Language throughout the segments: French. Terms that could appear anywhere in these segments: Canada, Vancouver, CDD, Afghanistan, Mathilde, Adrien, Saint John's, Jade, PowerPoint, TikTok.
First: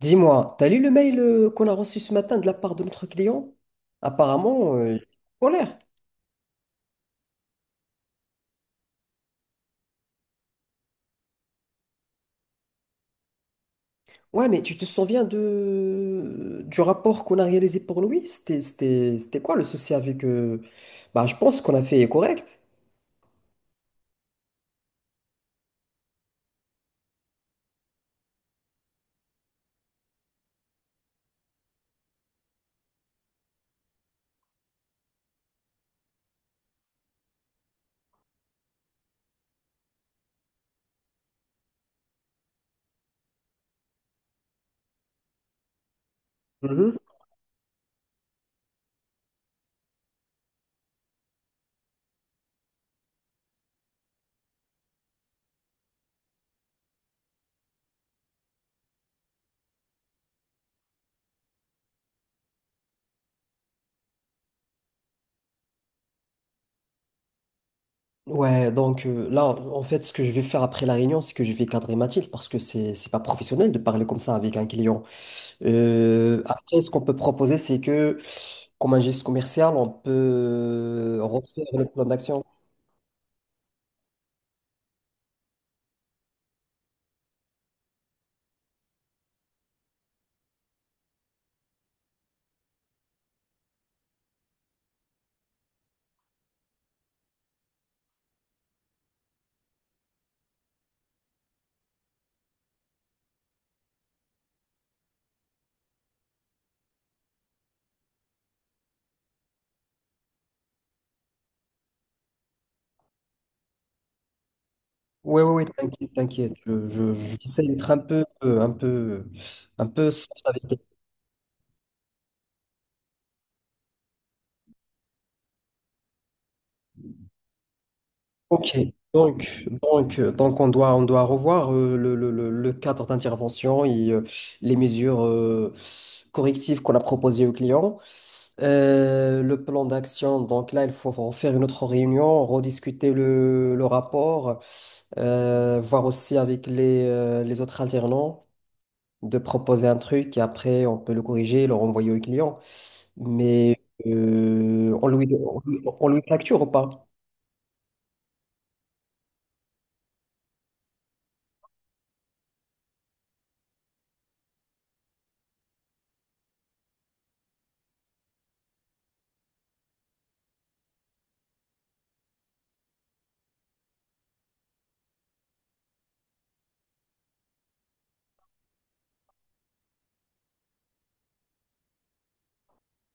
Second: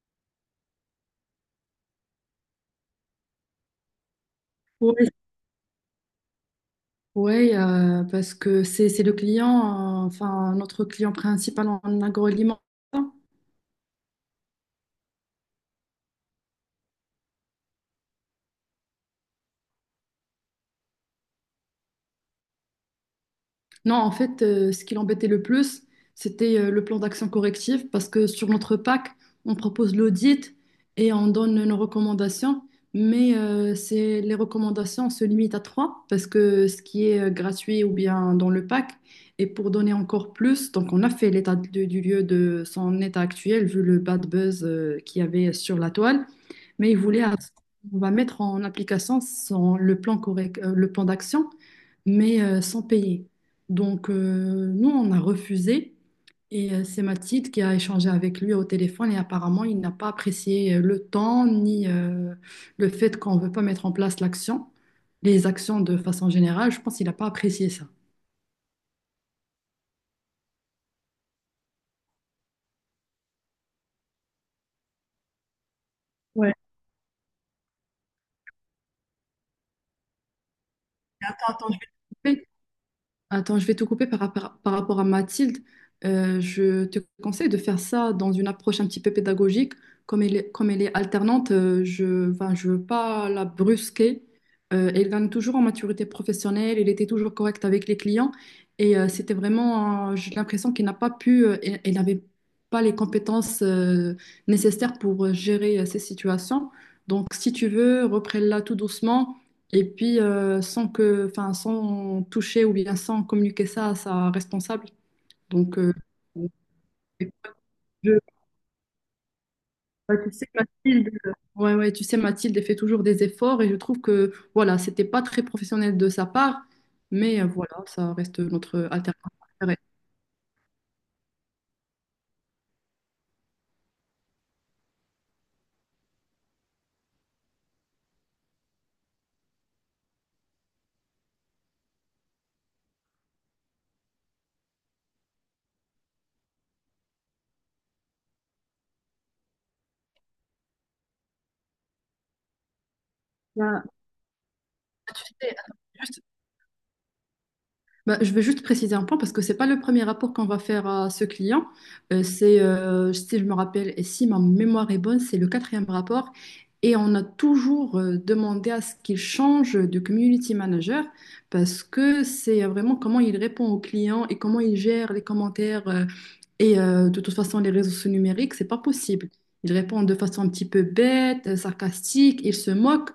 Dis-moi, t'as lu le mail qu'on a reçu ce matin de la part de notre client? Apparemment, il est Oui, en colère. ouais, parce que c'est le client, enfin notre client principal en agroalimentaire. Ouais, mais tu te souviens du rapport qu'on a réalisé pour lui? C'était quoi le souci avec Bah, je pense qu'on a fait correct. Non, en fait, ce qui l'embêtait le plus, c'était le plan d'action correctif parce que sur notre PAC, on propose l'audit et on donne nos recommandations, mais c'est, les recommandations se limitent à trois parce que ce qui est gratuit ou bien dans le PAC, et pour donner encore plus, donc on a fait du lieu de son état actuel vu le bad buzz qu'il y avait sur la toile, mais Hmhm. On va mettre en application le plan correct, le plan d'action, mais sans payer. Donc, nous, on a refusé. Et c'est Mathilde qui a échangé avec lui au téléphone. Et apparemment, il n'a pas apprécié le temps ni le fait qu'on ne veut pas mettre en place l'action, les actions de façon générale. Je pense qu'il n'a pas apprécié ça. Ouais, donc là, en fait, ce que je vais faire après la réunion, c'est que je vais cadrer Mathilde parce que c'est pas professionnel de parler comme ça avec un client. Après, ce qu'on peut proposer, c'est que, comme un geste commercial, on peut T'as refaire entendu. le plan d'action. Attends, je vais te couper par rapport à Mathilde. Je te conseille de faire ça dans une approche un petit peu pédagogique. Comme elle est alternante, je, enfin, je veux pas la brusquer. Elle gagne toujours en maturité professionnelle. Elle était toujours correcte avec les clients. Et c'était vraiment, j'ai l'impression qu'elle n'a pas pu, elle, elle n'avait pas les compétences nécessaires pour gérer ces situations. Donc, si tu veux, reprends-la tout doucement. Et puis, sans que, enfin, sans toucher ou bien sans communiquer ça à sa responsable. Oui, oui, oui, Donc, t'inquiète, t'inquiète. J'essaie d'être un je- peu, euh, un peu, un peu ouais, soft tu sais, avec. Mathilde, ouais, ouais, tu sais, Mathilde, elle fait toujours des efforts et je trouve que, voilà, c'était pas très professionnel de sa part, mais voilà, ça reste Ok, notre alternance donc, préférée. donc, euh, donc on doit revoir le cadre d'intervention et les mesures correctives qu'on a proposées aux clients. Le plan d'action, donc là, il faut en faire une autre réunion, rediscuter le rapport, voir aussi avec les autres alternants, de proposer un truc et après on peut le corriger et le renvoyer au client. Mais Ben, euh, on tu lui, sais, on attends, lui on juste. lui facture ou pas? Ben, je veux juste préciser un point parce que c'est pas le premier rapport qu'on va faire à ce client. Si je me rappelle et si ma mémoire est bonne, c'est le quatrième rapport. Et on a toujours demandé à ce qu'il change de community manager parce que c'est vraiment comment il répond aux clients et comment il gère les commentaires et de toute façon les réseaux sociaux numériques, c'est pas possible. Il répond de façon un petit peu bête, sarcastique, il se moque.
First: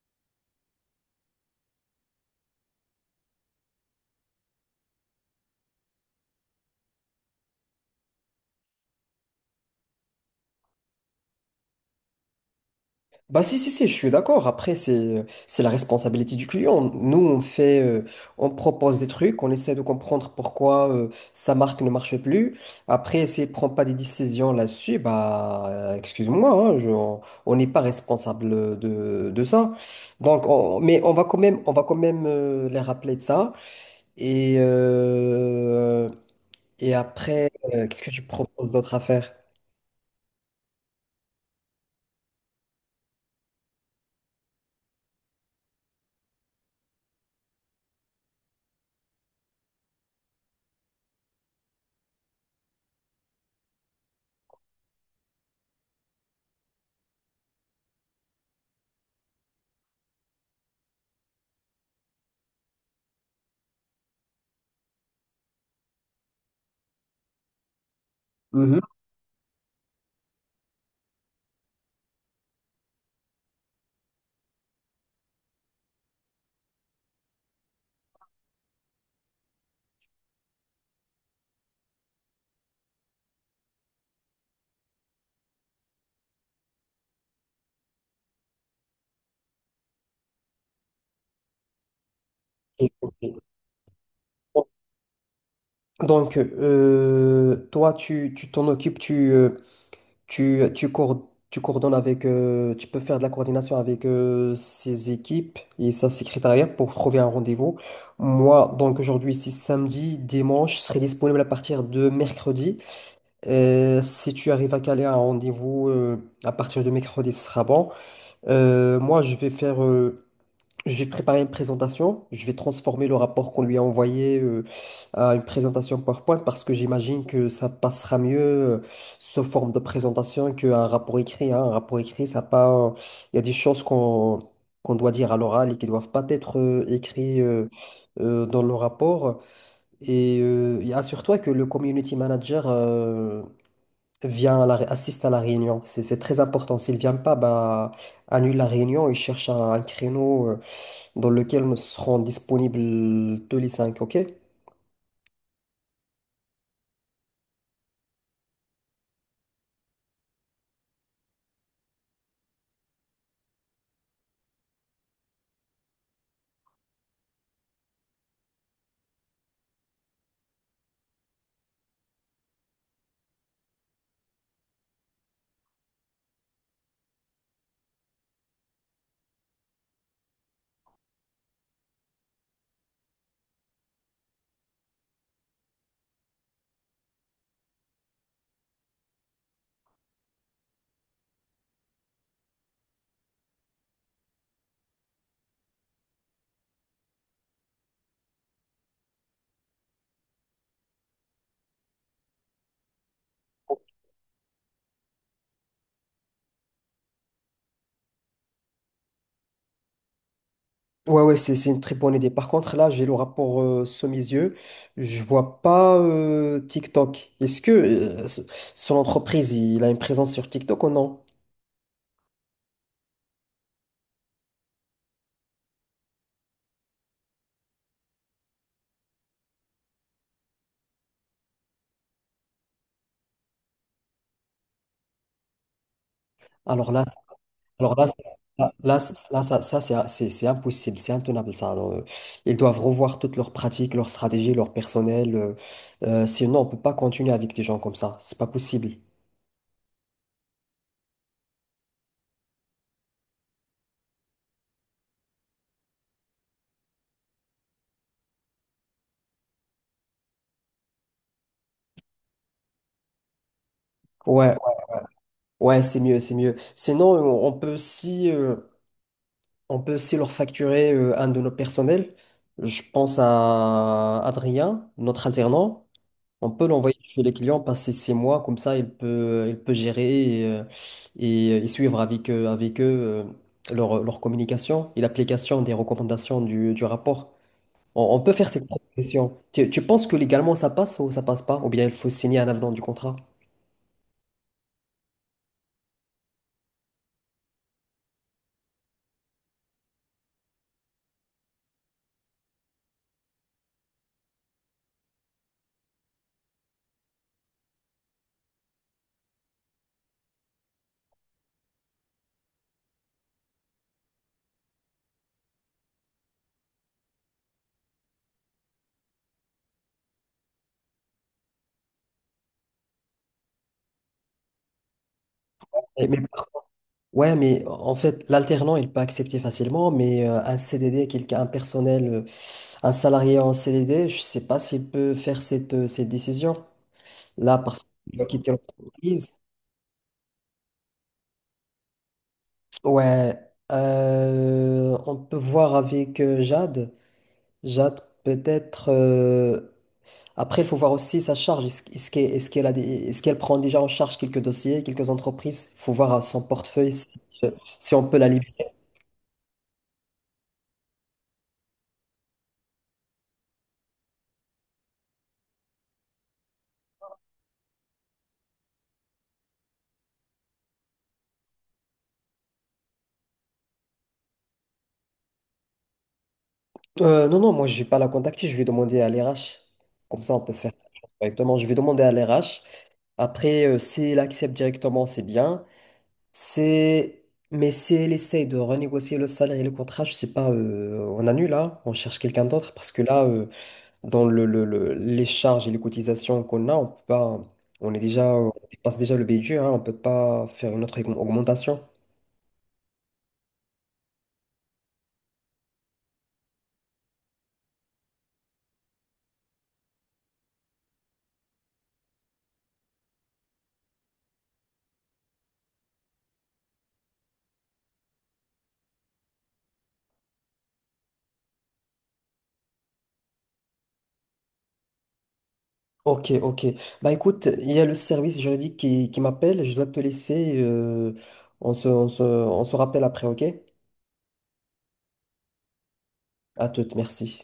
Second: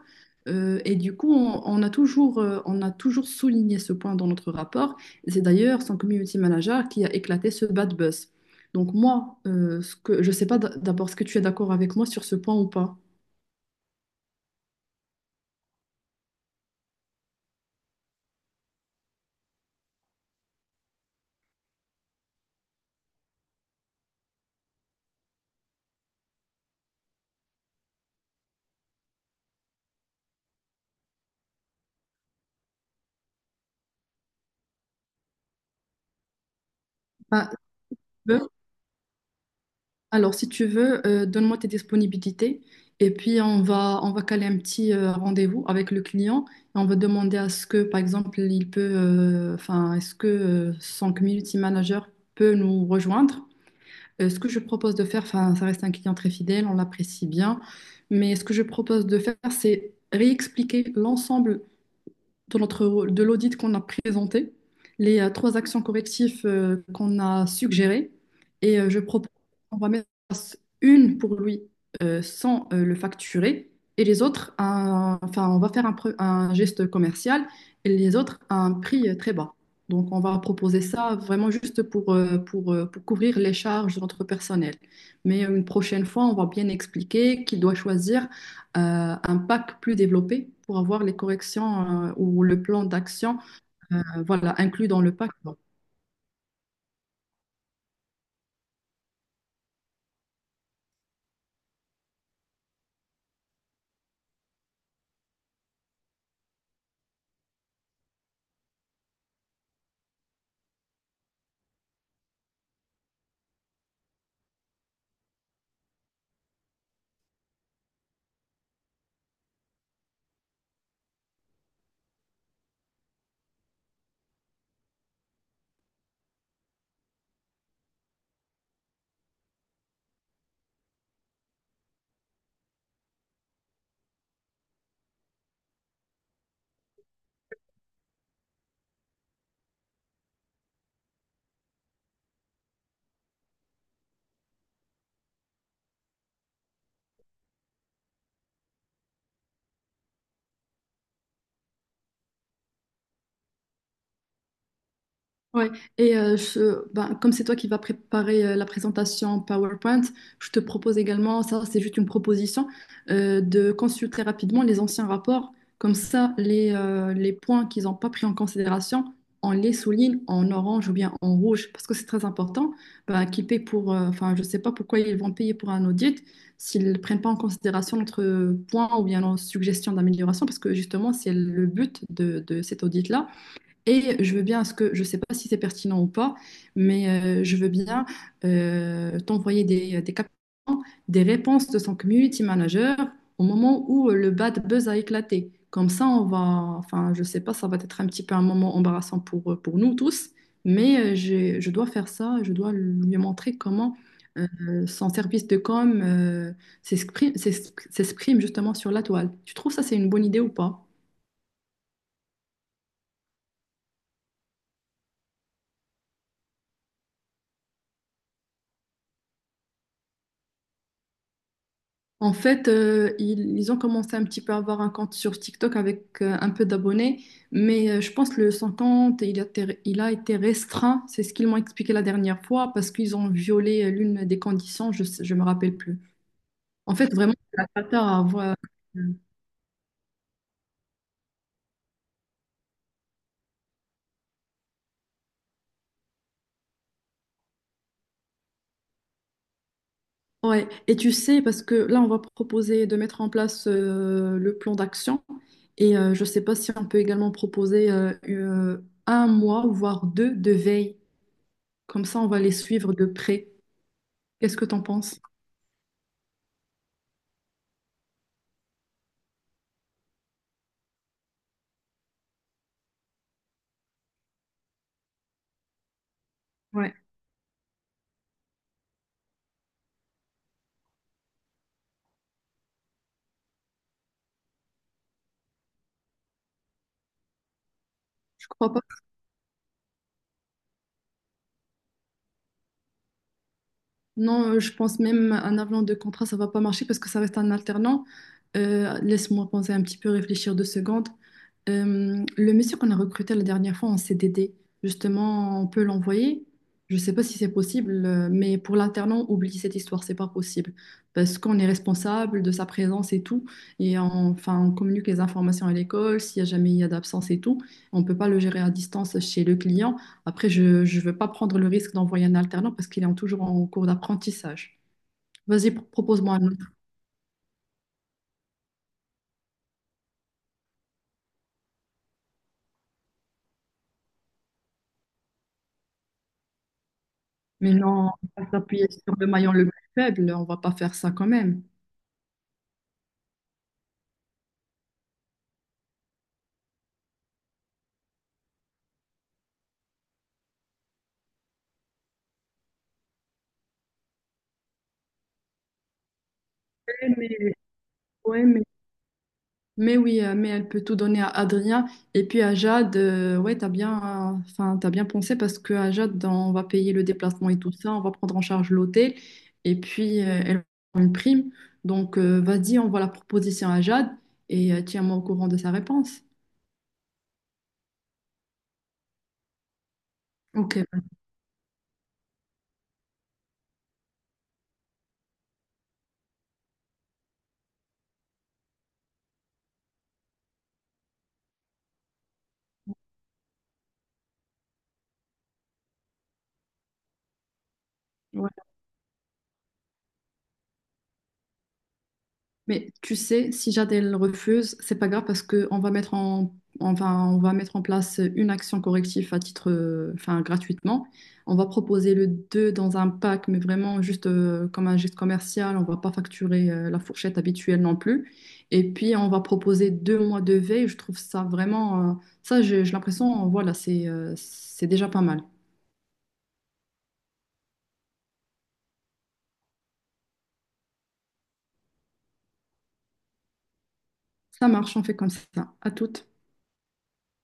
Et du coup, on a toujours souligné ce point dans notre rapport. Et c'est d'ailleurs son community manager qui a éclaté ce bad buzz. Donc moi, ce que, je ne sais pas d'abord ce que tu es d'accord avec moi sur ce point ou pas. Bah si, si, si, je suis d'accord. Après, c'est la responsabilité du client. Nous, on propose des trucs, on essaie de comprendre pourquoi sa marque ne marche plus. Après, s'il ne prend pas des décisions là-dessus, bah excuse-moi, hein, on n'est pas responsable de ça. Donc, mais on va quand même, on va quand même les rappeler de ça. Et, euh, et Ah, après, tu qu'est-ce que tu veux proposes d'autre à faire? Alors, si tu veux, donne-moi tes disponibilités et puis on va caler un petit rendez-vous avec le client et on va demander à ce que, par exemple, il peut, enfin, est-ce que son community manager peut nous rejoindre. Ce que je propose de faire, enfin, ça reste un client très fidèle, on l'apprécie bien, mais ce que je propose de faire, c'est réexpliquer l'ensemble de notre, de l'audit qu'on a présenté, les trois actions correctives qu'on a suggérées. Mhm. Et je propose qu'on va mettre une pour lui sans le facturer et les autres, enfin, on va faire un geste commercial et les autres à un prix très bas. Donc, on va proposer ça vraiment juste pour couvrir les charges de notre personnel. Mais une prochaine fois, on va bien expliquer qu'il doit choisir un pack plus développé pour avoir les corrections ou le plan d'action voilà, inclus dans le pack. Donc, toi, tu t'en occupes, tu coordonnes avec, tu peux faire de la coordination avec ses équipes et sa secrétariat pour trouver un rendez-vous. Moi, donc aujourd'hui, c'est samedi, dimanche, je serai disponible à partir de mercredi. Si tu arrives à caler un rendez-vous à partir de mercredi, ce sera bon. Moi, je vais faire. J'ai préparé une présentation. Je vais transformer le rapport qu'on lui a envoyé à une présentation PowerPoint parce que j'imagine que ça passera mieux sous forme de présentation qu'un rapport écrit, hein. Un rapport écrit, ça pas. Il y a des choses qu'on doit dire à l'oral et qui doivent pas être écrites dans le rapport. Et assure-toi que le community manager vient à la assiste à la réunion. C'est très important. S'il vient pas, bah annule la réunion et cherche un créneau dans lequel nous serons disponibles tous les cinq, ok? Ouais, et ben, comme c'est toi qui vas préparer la présentation PowerPoint, je te propose également, ça c'est juste une proposition, de consulter rapidement les anciens rapports. Comme ça, les points qu'ils n'ont pas pris en considération, on les souligne en orange ou bien en rouge, parce que c'est très important. Ben, qu'ils paient pour, enfin, je ne sais pas pourquoi ils vont payer pour un audit s'ils ne prennent pas en considération notre point ou bien nos suggestions d'amélioration, parce que justement, c'est le but de cet audit-là et je veux bien, à ce que je ne sais pas si c'est pertinent ou pas, mais je veux bien t'envoyer des captions, des réponses de son community manager au moment où le bad buzz a éclaté. Comme ça, on va, enfin, je ne sais pas, ça va être un petit peu un moment embarrassant pour nous tous, mais je dois faire ça, je dois lui montrer comment son service de com s'exprime justement sur la toile. Tu trouves ça, c'est une bonne idée ou pas? Ouais, ouais, c'est une très bonne idée. Par contre, là, j'ai le rapport sous mes yeux. Je vois pas TikTok. Est-ce que son entreprise, il a une présence sur TikTok ou non? En fait, ils ont commencé un petit peu à avoir un compte sur TikTok avec un peu d'abonnés, mais je pense que le son compte, il a été restreint. C'est ce qu'ils m'ont expliqué la dernière fois parce qu'ils ont violé l'une des conditions, je ne me rappelle plus. Alors En là, fait, vraiment, c'est la alors cata là, à avoir. là, là, euh, c- là, c'est impossible, c'est intenable ça. Alors, ils doivent revoir toutes leurs pratiques, leurs stratégies, leur personnel. Sinon, on peut pas continuer avec des gens comme ça. C'est pas possible. Ouais. Et tu sais, parce que là, on va proposer de mettre en place le plan d'action. Et je ne sais pas si on peut également proposer un mois, voire deux, de veille. Comme ça, on va les suivre de près. Ouais, Qu'est-ce que t'en penses? ouais, c'est mieux, c'est mieux. Sinon, on peut aussi leur facturer un de nos personnels. Je pense à Adrien, notre alternant. On peut Ouais, l'envoyer chez les clients, passer six mois, comme ça il peut gérer et suivre avec eux leur communication et l'application des recommandations du rapport. On peut je faire cette crois pas. proposition. Tu penses que légalement ça passe ou ça passe pas? Ou bien il faut signer un avenant du contrat? Non, je pense même un avenant de contrat, ça va pas marcher parce que ça reste un alternant. Laisse-moi penser un petit peu, réfléchir deux secondes. Le monsieur qu'on a recruté la dernière fois en CDD, justement, on peut l'envoyer. Je sais pas si c'est possible, mais pour l'alternant, oublie cette histoire, c'est pas possible. Parce qu'on est responsable de sa présence et tout. Enfin, on communique les informations à l'école, s'il y a jamais il y a d'absence et tout. On peut pas le gérer à distance chez le client. Après, je ne veux pas prendre le risque d'envoyer un alternant parce qu'toujours en cours d'apprentissage. Vas-y, Mais propose-moi un autre. Ouais, mais en fait, l'alternant, il peut accepter facilement, mais un CDD, quelqu'un, un personnel, un salarié en CDD, je sais pas s'il peut faire cette décision. Là, Mais parce non, qu'il va on va quitter s'appuyer sur le l'entreprise. maillon le plus faible, on va pas faire ça quand même. Ouais, on peut voir avec Jade. Jade, peut-être. Après, il faut voir aussi sa charge. Est-ce qu'elle prend déjà en charge quelques dossiers, quelques entreprises? Il faut voir à son portefeuille Ouais, si, euh, mais, si on peut la ouais, mais- libérer. mais oui, mais elle peut tout donner à Adrien et puis à Jade. Ouais, t'as bien, enfin, t'as bien pensé parce que à Jade, on va payer le déplacement et tout ça, on va prendre en charge l'hôtel et puis elle aura une prime. Donc, vas-y, on voit la proposition à Jade et tiens-moi au courant de sa réponse. Non, non, moi je vais pas la contacter, je vais demander à l'RH. Comme ça, on peut faire Ok. directement. Je vais demander à l'RH. Après, si elle accepte directement, c'est bien. C'est... Mais si elle essaye de renégocier le salaire et le contrat, je sais pas, on annule là, on cherche quelqu'un d'autre parce que là, dans les charges et les cotisations qu'on a, on peut pas, on dépasse déjà le budget, hein, on peut pas faire une autre augmentation. Mais tu sais, si Jadel refuse, c'est pas grave parce que on va mettre en, enfin, on va mettre en place une action corrective à titre, enfin, gratuitement. On va proposer le 2 dans un pack, mais vraiment juste comme un geste commercial. On va pas facturer la fourchette habituelle non plus. Et puis, on va proposer deux mois de veille. Je trouve ça vraiment, ça, j'ai l'impression, voilà, c'est déjà pas mal. Ok, ok. Bah écoute, il y a le service juridique qui m'appelle, je dois te laisser. On se rappelle après, ok? Ça marche, on fait comme ça. À toutes. À toute, merci.